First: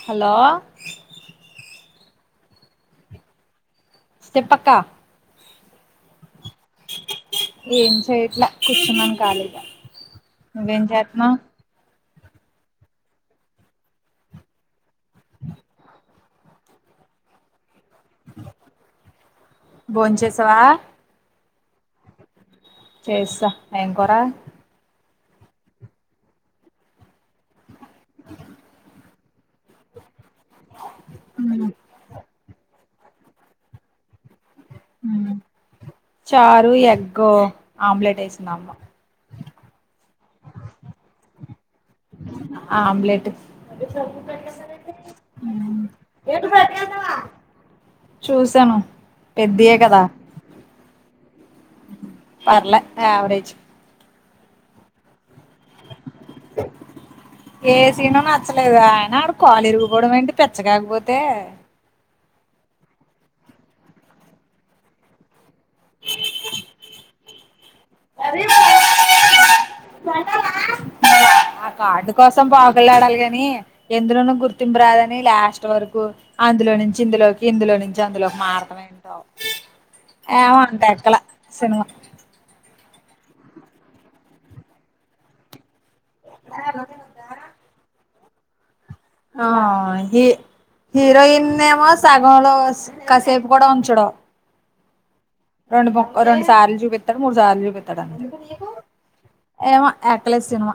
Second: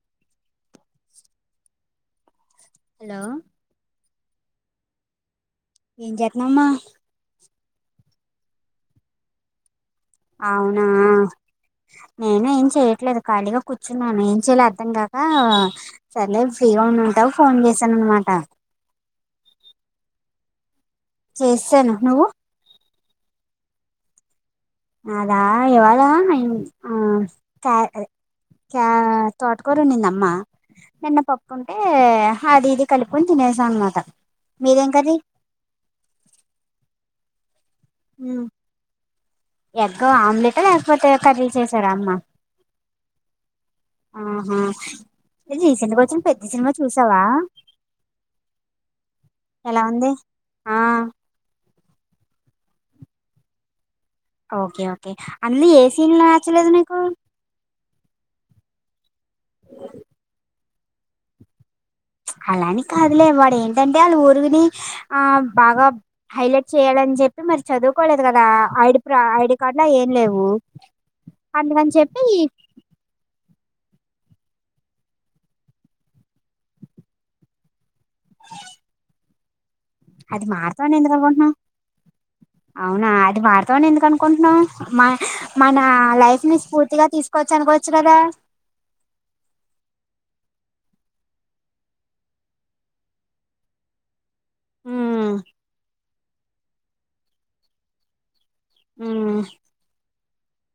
Hello hello చేప్పక్క ఏం జెత్న్నవమ్మ ఏం చెయట్లా కూర్చున్నాం కాలిగా అవునా నేను ఏం చేయట్లేదు ఖాళీగా కూర్చున్నాను ఏం చేయ్యలే అర్థం కాక సర్లే ఫ్రీగా ఉన్నా టవ్ ఫోన్ చేశాననమాట తవా చేసేసాను నువ్వు చేస్సా ఎం కూర అదా ఇవాల ఆ క్య క్య తోటకుర వండిందా అమ్మ నిన్న పప్పు ఉమ్ ఉంటే అది ఇది కలుపుకొని తినేసాం అన్నమాట చారు ఎగ్ ఆమ్లెట్ ఎసిందమ్మ ఎగ్గో ఆమ్లెట్ లేకపోతే కర్రీ చేస్ సర అమ్మ ఆమ్లెట్ అహ రీసెంట్ గా వచ్చిన పెద్ది సినిమా చూసావా చూసాను పెద్దియే ఎలా కదా ఉంది ఆ పర్లే యావరేజ్ ఓకే ఓకే అందులో ఏ సీన్లు నచ్చలేదు నీకు లేదా ఆయన ఆడు కాళ్ళ ఇరిగిపోవడం ఏంటి పిచ్చ కాకపోతే అలాని కాదులే వాడేంటంటే ఆళ్ళ ఊరువిని ఆ బాగా హైలైట్ చేయాలని చెప్పి మరి చదువుకోలేదు కదా ఐడి ప్ర ఐడి కార్డు లో ఏం లేవు ఆ అందుకని కార్డు చెప్పి ఈ కోసం పాకులాడాలి గాని ఎందులోనూ గుర్తింపు రాదని లాస్ట్ వరకు అందులో నుంచి ఇందులోకి ఇందులో నుం జందులోకి మారతం ఏంటో అది ఏమో అంత మార్తాం అని ఎందుకు ఎక్కల అనుకుంటున్నావ్ సినిమా అవునా అది మారుతామని ఎందుకు అనుకుంటున్నావు మ మన లైఫ్ ని స్ఫూర్తిగా తీసుకోవచ్చు అనుకోవచ్చు కదా ఆ ఇది హీరోయిన్ ఏమో సగంలో కాసేపు కూడా ఉంచడు హ రెండు బొ రెండు సార్లు చూపిత్తడు మూడుసార్లు చూపెత్తడు ఉమ్ ఏమో క్కల సినిమా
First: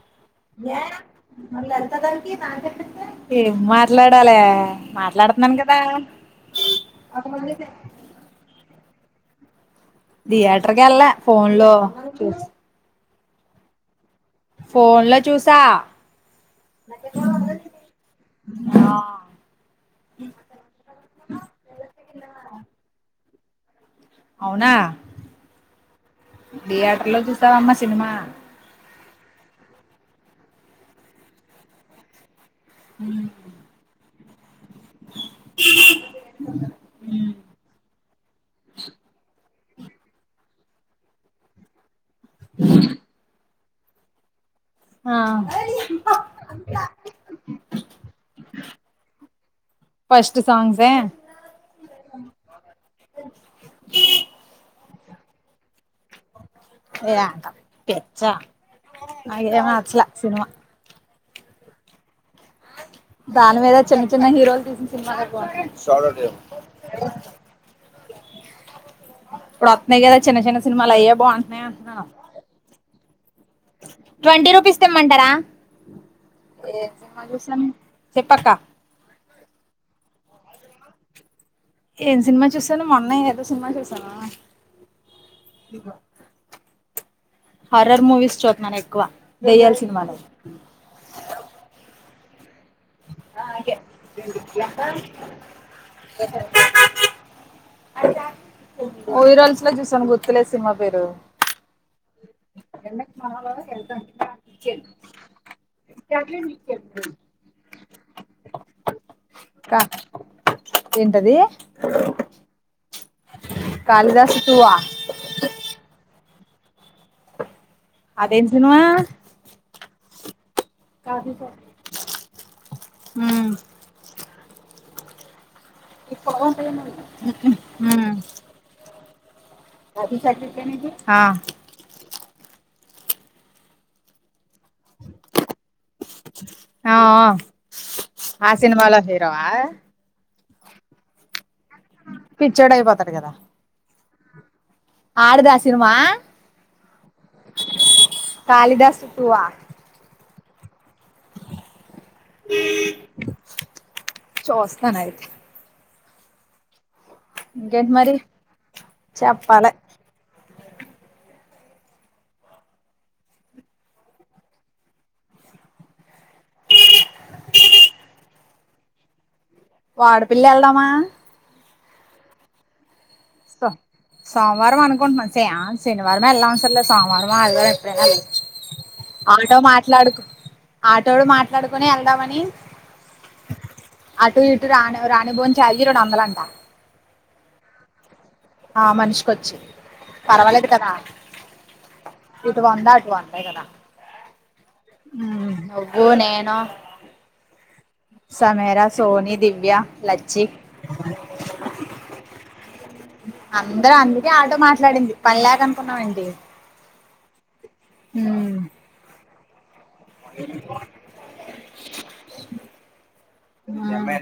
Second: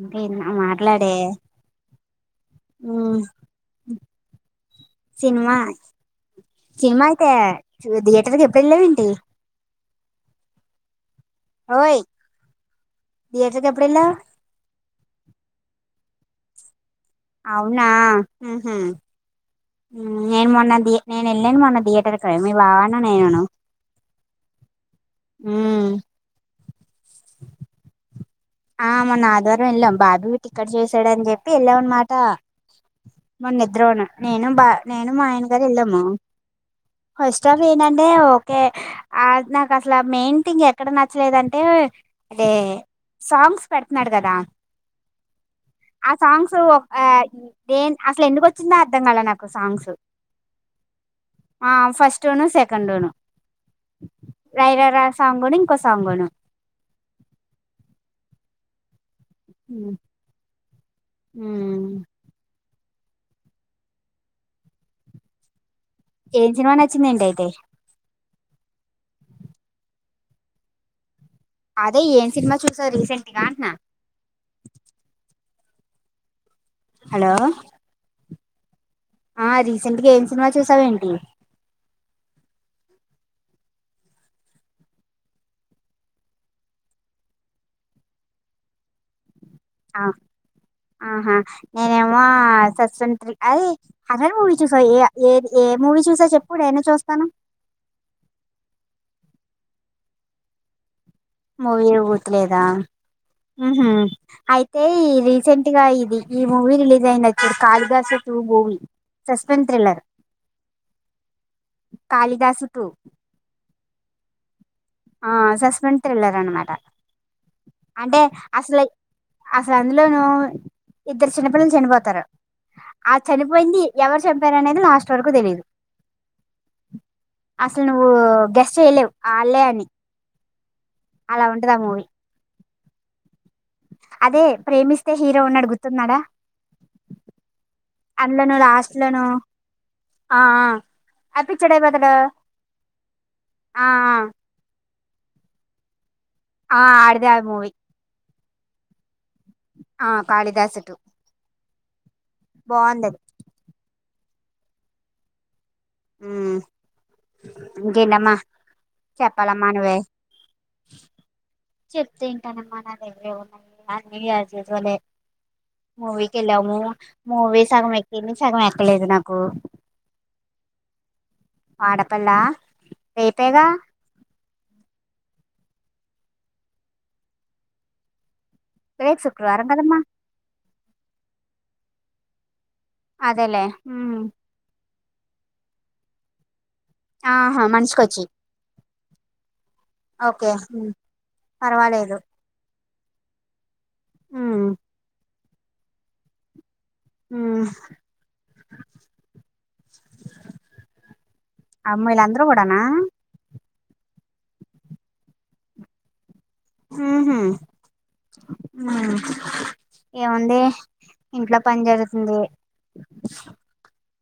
ఇంకేందో మాట్లాడే ఉమ్ ఏం మాట్లాడాలా సినిమా మాట్లాడుతున్నాను కదా సినిమా అయితే థియేటర్కి ఎప్పుడు వెళ్ళావేంటి దియేటర్కి ఎల్ల ఫోన్లో ఓయ్ చూ థియేటర్కి ఎప్పుడళ్లావ్ ఫోన్లో చూసా అవునా ఉహు ఆ నేను మొన్న నేను వెళ్ళాను మొన్న థియేటర్కి మీ బావన్న నేనను అవునా థియేటర్లో చూసావమ్మా సినిమా ఆ మొన్న ఆదివారం వెళ్ళాం బాబువి టిక్కెట్ చేసాడని చెప్పి వెళ్ళాం అనమాట మొన నిద్రబోను నేను బా నేను మా ఆయన గారు వెళ్ళాము ఫస్ట్ ఆఫ్ ఏంటంటే ఓకే అద్ నాకు అసల మెయిన్ థింగ్ ఎక్కడ నచ్చలేదంటే అదే సాంగ్స్ పెడుతున్నాడు కదా ఆ ఆ సాంగ్స్ ఒక ఆ నేన్ అసలు ఎందుకు వచ్చిందో అర్థం కాల నాకు సాంగ్స్ ఫస్ట్ సాంగ్స్సే ఆ ఫస్ట్ టును సెకండును రైరై రా రా సాంగును ఇంకో సాంగును నాకు ఏమ నచ్చలే సినిమా ఉమ్ దాని మీద చిన్న చిన్న హీరోస్ తీసిన సినిమాలే బాగున్నాయ్ సాడండి ఏం సినిమా ఒ నచ్చిందేంటి అయితే అప్పుడే కదా చిన్న చిన్న సినిమాలు అయ్యే బాగుం అదే ఏం సినిమా చూసా రీసెంట్ గా అంటున్నా ట్వంటీ రూపీస్ తెమ్మంటారా ఏం సినిమా హలో చూసినాం చెప్పక్క ఆ రీసెంట్గా ఏం సినిమా చూసావు ఏంటి ఏం సినిమా చూసాను మొన్నే ఏదో సినిమా చూసాను ఇ హర్రర్ మూవీస్ చూస్తున్నాను ఎక్కువ దెయ్యాల ఆ సినిమాలు ఆహా నేనేమో సస్ంత్రి ఐ హర్రర్ మూవీ చూసా ఏ ఏ ఏ మూవీ చూసా చెప్పు నేనూ చూస్తాను మూవీ రోల్స్ లో చూసాను గుర్తులేదు సినిమా పేరు మూవీ గుర్తులేదా ఉహు అయితే ఈ రీసెంట్గా ఇది ఈ మూవి రిలీజ్ అయింది చూడు Kalidasa two movie suspense thriller ఉంటది కాళిదాసు టు వా ఆ సస్పెన్స్ థ్రిల్లర్ అనమాట అంటే అదేం సినిమా అసలు అసలు అందులోను ఇద్దరు చిన్నపిల్లలు చనిపోతారు ఆ ఉమ్ చనిపోయింది ఎవరు చంపారు అనేది లాస్ట్ వరకు తెలీదు అసలు నువ్వు గెస్ట్ చేయలేవు అల్లే అని కాది సత్తిన్సీ అలా ఉంటదీ ఆ మూవీ అదే ప్రేమిస్తే హీరో గుర్తుందార ఆ ఆ ఆ అందులోను లాస్ట్ సినిమాలో లోను హీరోవా ఆ ఆడు పిచోడు అయిపోతాడు పిచ్చోడు ఆ అడిదా ఆ సినిమా ఆ అడిదే ఆ మూవి కాళిదాసు ట్వ ఆ ఆ కాళిదాసు టు బొంది చూస్తానయితే ఉ ఇంకేంటి మరి ఇంకేంటమ్మా చెప్పాలమ్మా చెప్పాలే నువ్వే చెప్తే ఇంటానమ్మ నా దగ్గర ఏం ఉన్నాయి అన్ని యాస్ యూజువల్ యే మూవీకి వెళ్ళాము మూవీ సగం ఎక్కింది సగం ఎక్కలేదు నాకు వాడపల్లి వెళ్దామా వాడపల్లా స రేపేగా సోమవారం అనుకుంటున్నా సే శనివారం వెళ్లాల్సిన అవసరం లేదు ఆదివారం సోమవారం ఎప్పుడైనా వెళ్లొచ్చు రేపు ఆటో శుక్రవారం కదమ్మా మాట్లాడుకు ఆటోడు మాట్లాడుకుని వెళ్దామని అదేలేే రాను పోను చాట్ చేయలేవు రెండు వందనాలు అంట ఆహా మనిషికోచి ఆ మనిషికిచ్చి పర్వాలేదు ఉమ్, కదా పర్వాలేదు ఇటు వంద వందే కదా ఉమ్ నువ్వు నేను హ సమేరా సోని దివ్య లచ్చి వీళ్ళందరూ కూడానా అందరూ అందుకే ఆటో మాట్లాడింది పని లేక అనుకున్నావెంటి ఉహు ఉమ్ ఉమ్ ఏముంది ఇంట్లో పని జరుగుతుంది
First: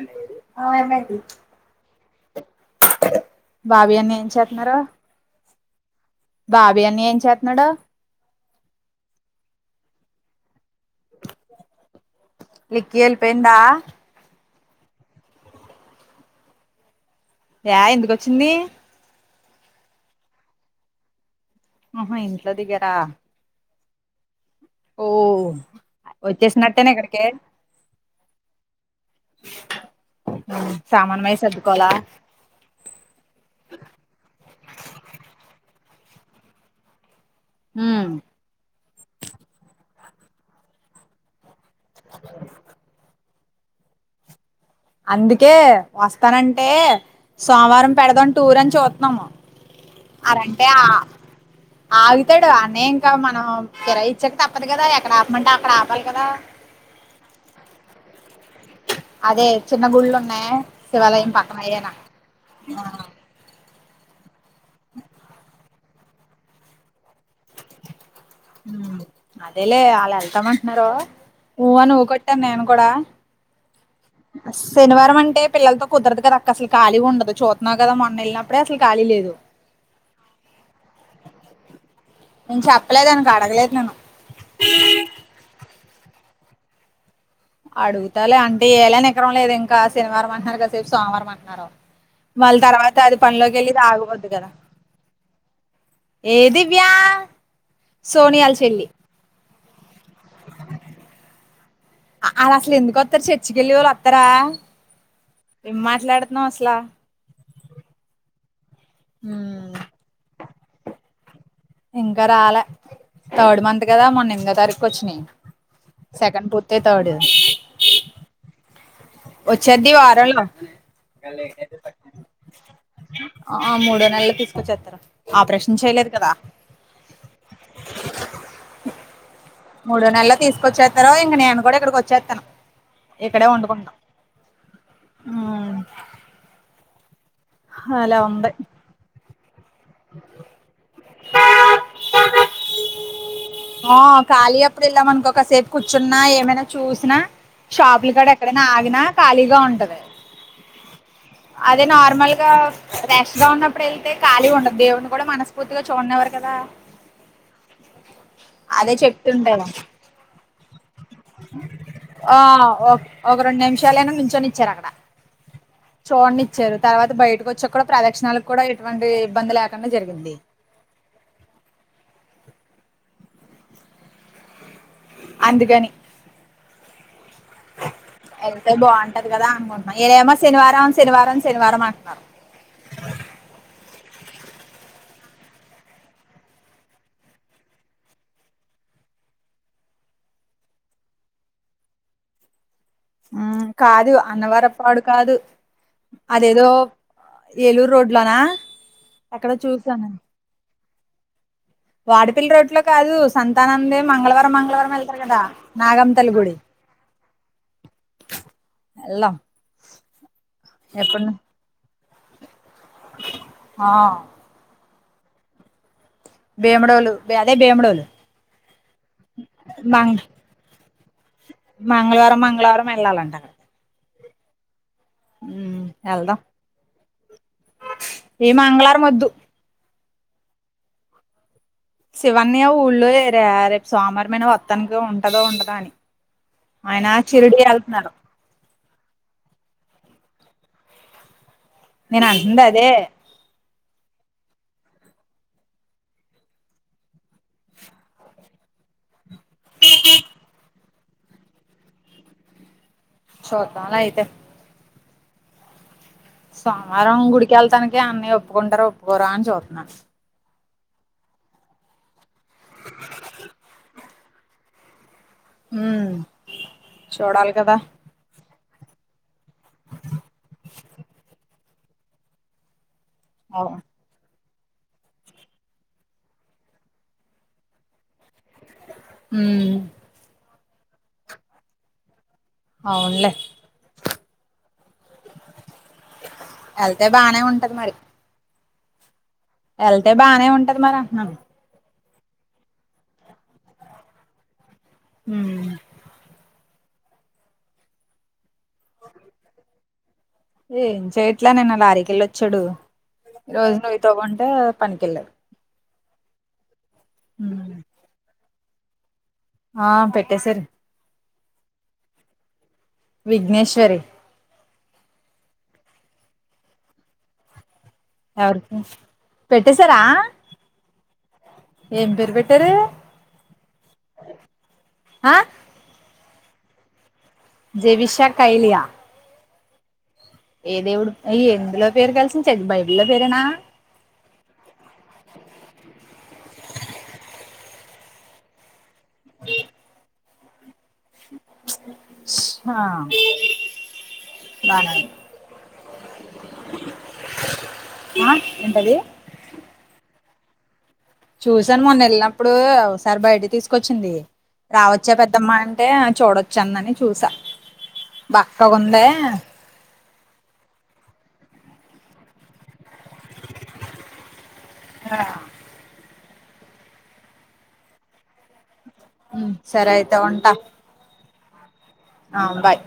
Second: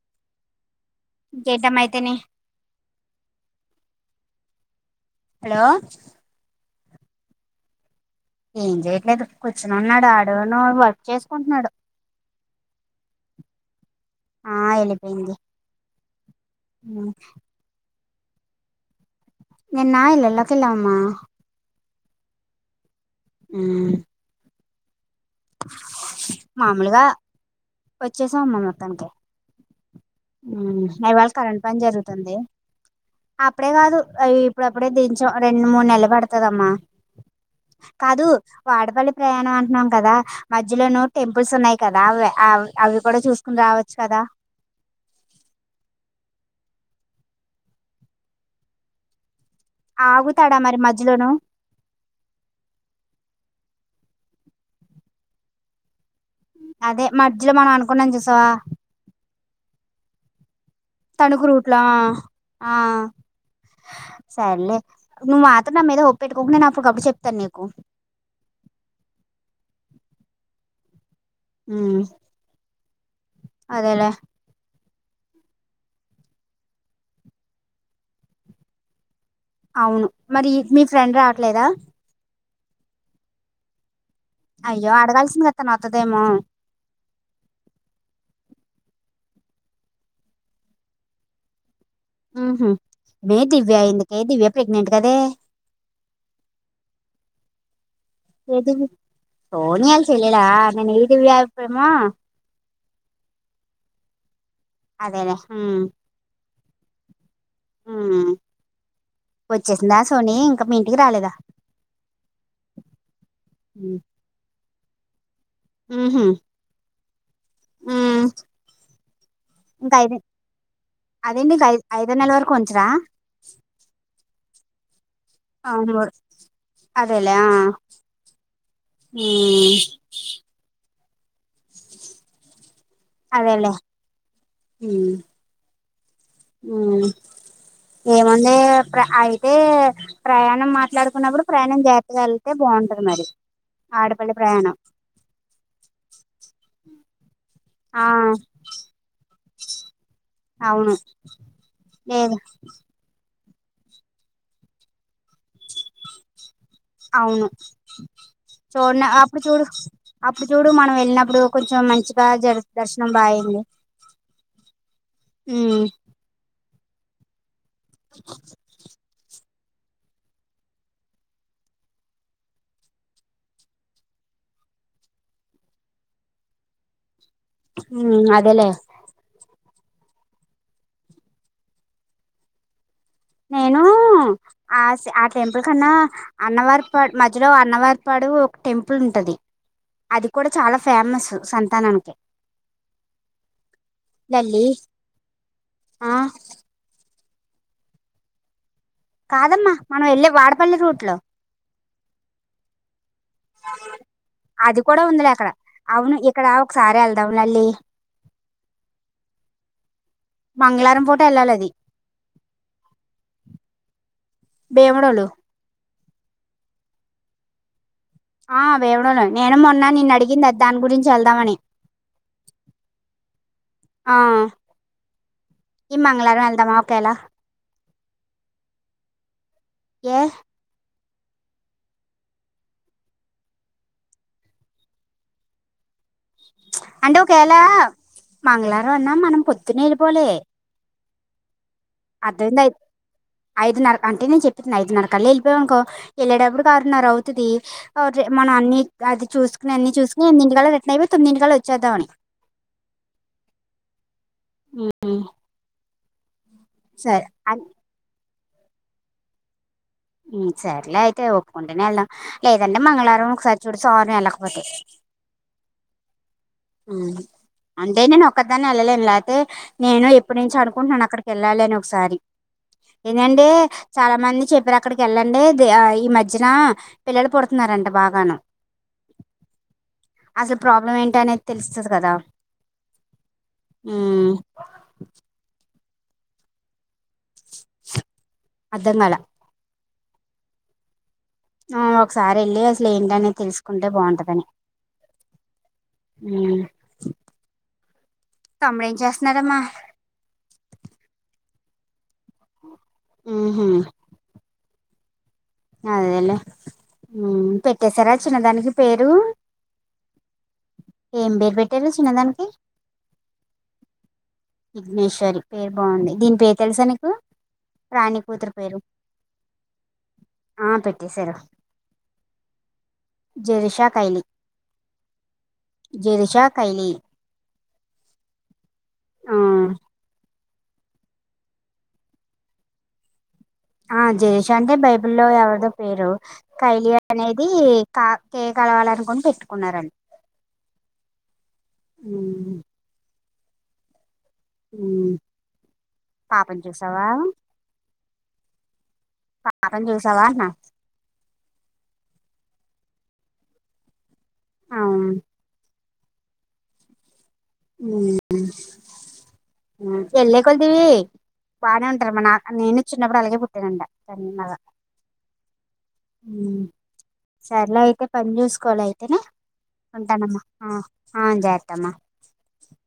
అవునా ఏం పని ఇంకేంటమ్మా అయితేనే బాబీ అన్నయా ఏం చేస్తున్నారా హలో బాబి అన్నయా ఏం చేస్తున్నాడు ఏం చెయలేదు కూర్చుని ఉన్నాడు ఆడను వర్క్ చేసుకుంటున్నాడు నిక్కి వెళ్ళిపోయిందా ఆ వెళ్ళిపోయింది యా ఎందుకొచ్చింది నిన్న ఇళ్లల్లోకి వెళ్ళామమ్మా ఆహా ఇంట్లో దిగారా ఆ ఓ వచ్చేసినట్టేనా మామూలుగా ఇక్కడికి వచ్చేసాం మ్మా మొత్తానికి సామాన్ అవాళ అయి కరెంట్ పని సర్దుకోవాలా జరుగుతుంది అప్పుడే కాదు అ ఇప్పుడు అప్పుడే దించం రెండు మూడు నె నిలబడుతదమ్మా ఉమ్ కాదు వాడపల్లి ప్రయాణం అంటున్నాం కదా మధ్యలోనూ టెంపుల్స్ ఉన్నాయి కదా అవి అవి కూడా చూసుకుని రావచ్చు కదా అందుకే వస్తానంటే సోమవారం పెడదాం టూర్ అని చూతన్నం ఆగుతాడా అరంటే మరి ఆ మధ్యలోను ఆగుతాడు అన్నే ఇంకా మనం కిరా ఇచ్చాక తప్పదు కదా ఎక్కడ ఆపమంటే అక్కడ ఆపాలి కదా అదే మధ్యలో మనం అనుకున్నాం చూసావా అదే చిన్న గుళ్లు ఉన్నాయి శివాలయం తణకు పక్కన రూట్లా అయ్యేనా ఆ సర్లే నువ్వు మాత్రం నా మీద ఒప్పెట్టుకోకు నేను అప్పటికప్పుడు చెప్తాను నీకు అదేలే వాళ్ళు వెళ్తామంటున్నారు ఊవుని ఊ కొట్టాను నేను కూడా అదేలేే శనివారం అంటే పిల్లలతో కుదరదు కదా అక్క అసలు ఖాలీ ఉండదు చూతున్నావు కద మొన్న వెళ్ళినప్పుడే అసలు ఖాలీ లేదు అవును మరి మీ ఫ్రెండ్ రావట్లేదా నేను చెప్పలేదు అనకు అడగలేదు నేను అయ్యో అడగాల్సింది కదా తను వత్తదేమో అడుగుతాలే అంటే ఏళని ఎకరం లేదు ఇంకా శనివారం అంటన్నారు కాసేపు సోమవారం అంటున్నారు వాళ్ళ ఉహు తర్వాత అది మే పనిలోకి వెళ్ళి దివ్య ఎందుకే ఆగిపోద్దు దివ్య కదా ప్రెగ్నెంట్ కదే ఏ దివ్యా సోని యాల్ ఏ చెెల్లి దివ్య సోనియాల చెల్లిలా అ నేను దివ్యా పేమా త్ర అదేలే హుమ్మ్ పిలా వచ్చేసిందా సోని ఇంకా మీ ఇంటికి రాలేదా ఇంకా రాలే థర్డ్ మంత్ కదా మొన్న ఎనిమిదో తారీఖు వచ్చినయ్ ఉహు సెకండ్ పూతే థర్డ్ ఉమ్ వచ్చేది ఇంకా ఐదు వారంలో అదేండి ఇంకా ఐదు ఐదో నెల వరకు ఉంచరా ఆ మూడో నెల్లో తీసుకొచ్చేత్తరు ఆపరేషన్ అవును చేయలేదు కదా అదేలే ఆ ఉమ్ మూడో నెల్లో తీసుకొచ్చే రో ఇంక నేను కూడా ఇక్కడికి వచ్చేత్తాను ఇక్కడే వండుకుంటాం ఉ ఉమ్ ఆ అలా ఉంది ఏముంది ప్ర ఆయి అయితే ప్రయాణం మాట్లాడుకున్నప్పుడు ప్రయాణం జాగ్రత్తగా వెలితే బాగుంటది మరి ఆ ఆడపల్లి ఖాళీ ప్రయాణం అప్పుడు వెళ్ళామనకొ ఒకసేపు కూర్చున్నా ఏమైనా చూసినా ఆ షాపులు కాడ ఎక్కడైనా ఆగినా ఖాళీగా ఉంటది అవును అదే నార్మల్ లేదు గా ఫ గా ఉన్నప్పుడు వెళ్తే ఖాళీ ఉండదు దేవున్ని కూడా మనస్ఫూర్తిగా చూడనివ్వరు కదా అవును అదే చూడన అప్పుడు చూడు చెప్తుంటారు అప్పుడు చూడు మనం వెళ్ళినప్పుడు కొంచెం మంచిగా ఆ జ దర్శనం ఒక బాయయిద్ది రెండు నిమిషాలైనా నించొని ఇచ్చారు అక్కడ ఉమ్ చూడని ఇచ్చారు తర్వాత బయటకు వచ్చా కూడా ప్రదక్షిణలకు కూడా ఎటువంటి ఇబ్బంది లేక కన్నా జరిగింది అందుకని ఉమ్ అదేలే అయితే బాగుంటది కదా అనుకుంటు ఆ ఈడేమో శనివారం, శనివారం, శనివారం అంటున్నరు. నేనూ ఆస్ ఆ టెంపుల్ కన్నా అన్నవర్పడ్ మధ్యలో అన్నవర్పడ్ లో ఒక టెంపుల్ ఉంటది. అది కూడా చాలా ఫేమస్ సంతానానికి కాదు లల్లి అన్నవరపాడు కాదు ఆ అదేదో ఏలూర్ రోడ్లోనా కాదమ్మా మనం ఎళ్లే వాడ్పల్లి రూట్లో వాడ్పెల్లి రోడ్లో కాదు సంతానందే మంగళవారం అది మంగళవారం కూడా ఎళ్తారు ఉందిలే గదా అక్కడ నాగంతల్లి గుడి వెళ్దాం మంగళారం పూట ఎళ్లాల్ అది హ బేముడోలు బేముడోలు అదే బేముడోలు ఆ బేముడలె నేనే మొన్న నిన్న అడిగింది అద్ దాన్ గురిం మంగళవారం, మంగళవారం ఎళ్ళాలంటా ఆ ఈ మంగళవారం ఎళ్దామా ఓకేలా ఏ మంగళవారం వద్దు. ఏ శివన్నయ్య ఊళ్ళో లేరే రేప్ సోమవారంమైన వత్తానికి ఉంటదో ఉండడో అని ఆయన అంటే ఒకవేళ షిరిడి వెళ్తున్నారు మంగళారం అన్నా మనం పొద్దున్నే ఎళ్ళిపోలే నేను అంటుంది అర్థమైందా ఇప్ అదే ఐదు నరు అంటే నేన్ చెప్ ఐదున్నర కళ్ళ ఎళ్ళిపోయావనుకో ఎళ్ళేటప్పుడుకి ఆరున్నర అవుతది మనం అన్ని అది చూస్ కుని అన్ని చూస్కుని ఎనిమిదింటికల్ల రిటర్న్ అయిపోయి తొమ్మిదింటికల్ల వచ్చేద్దామని చూద్దాంలే అయితే మ్ సోమవారం గుడికెళ్ళతాకే అన్నయ్య ఒప్పుకుంటారో ఒప్పుకోరో అని చూత్తున్నా. సర్లే అయితే ఒప్పుకుంటేనే ఎళ్దాం లేదంటే మంగళవారం ఒకసార్ చూడు సోమవారం ఎళ్ళకపోతే ఉమ్ ఆ చూడాలి కదా అంటే నేన్ ఒ ఒక్కదాన్నే ఎళ్ళలేను లేకపోతే నేను ఎప్పుట్ నుంచో అనుకుంటున్నాను అక్కడికెళ్ళలని ఒకసారి ఏందంటే అవును చాలా మంది చెప్ అక్కడికెళ్ళండి దే ఆ ఈ మధ్యనా పిల్లలు పుడుతున్నారంట బాగాను మ్ అసల్ ప్రాబ్లం ఏంటి అనేద్ తెలుస్తది కదా అవున్లె ఎళ్తే బానే ఉంటది మరి అర్ధం కాలా ఎళ్తే బానే ఉంటది మరి అంటున్నాను. ఆ ఒకసార్ ఎళ్ళి అసల్ ఏంటి అనేది తెల్సుకుంటే బాగుంటదని. మ్ తమ్ముడ్ ఏం చేస్తున్నరమ్మా? ఏం చేయట్లే నిన్న లారీకెళ్ళొచ్చాడు. ఈ ఉహు రోజు నుయ్యి తొవ్వుంటే పని కెల్లాడు. అదేలే మ్ పెట్టేశారా చిన్నదానికి పేరూ ఆ పెట్టేసారు. ఏం పేర్ పెట్టారు చిన్నదానికి విఘ్నేశ్వరి. విఘ్నేశ్వరి పేరు బాగుంది దీని పేరు తెలుసా నీకు రాణి కూతురు ఎవరికి పేరు పెట్టేశారా ఆ పెట్టేశారు ఏం పేరు పెట్టారు జెరిషా కైలీ ఆ జెరిషా ఖైలీ జెవిషా కైలియా ఆ ఏదేవుడు అయ ఎందులో పేరు కలిసింది చ బైబల్ లో పేరేనా ఆ జయేష్ అంటే బైబిల్ లో ఎవరిదో పేరు కైలి అనేది కా కే కలవాలను పెట్టుకున్నారండి హా పాపని చూసావా ఉంది ఆ ఏంటది పాపని చూసావా అన్న చూసాను మొన్న వెళ్ళినప్పుడు ఒకసారి బయట తీసుకొచ్చింది అవును రావచ్చా పెద్దమ్మా అన్ అంటే చూడొచ్చా అన్నని చూసా బక్కగుందే వెళ్ళే కొద్ది బానే ఉంటరు మా నా నేను చిన్నప్పుడు అలాగే పుట్టనంట సన్నగా సర్లే అయితే పని చూసుకోలై ఆ సరే అయితే ఉంటనమ్మ ఉంటా ఆ ఆ జాగ్రతమ్మ ఆ బాయ్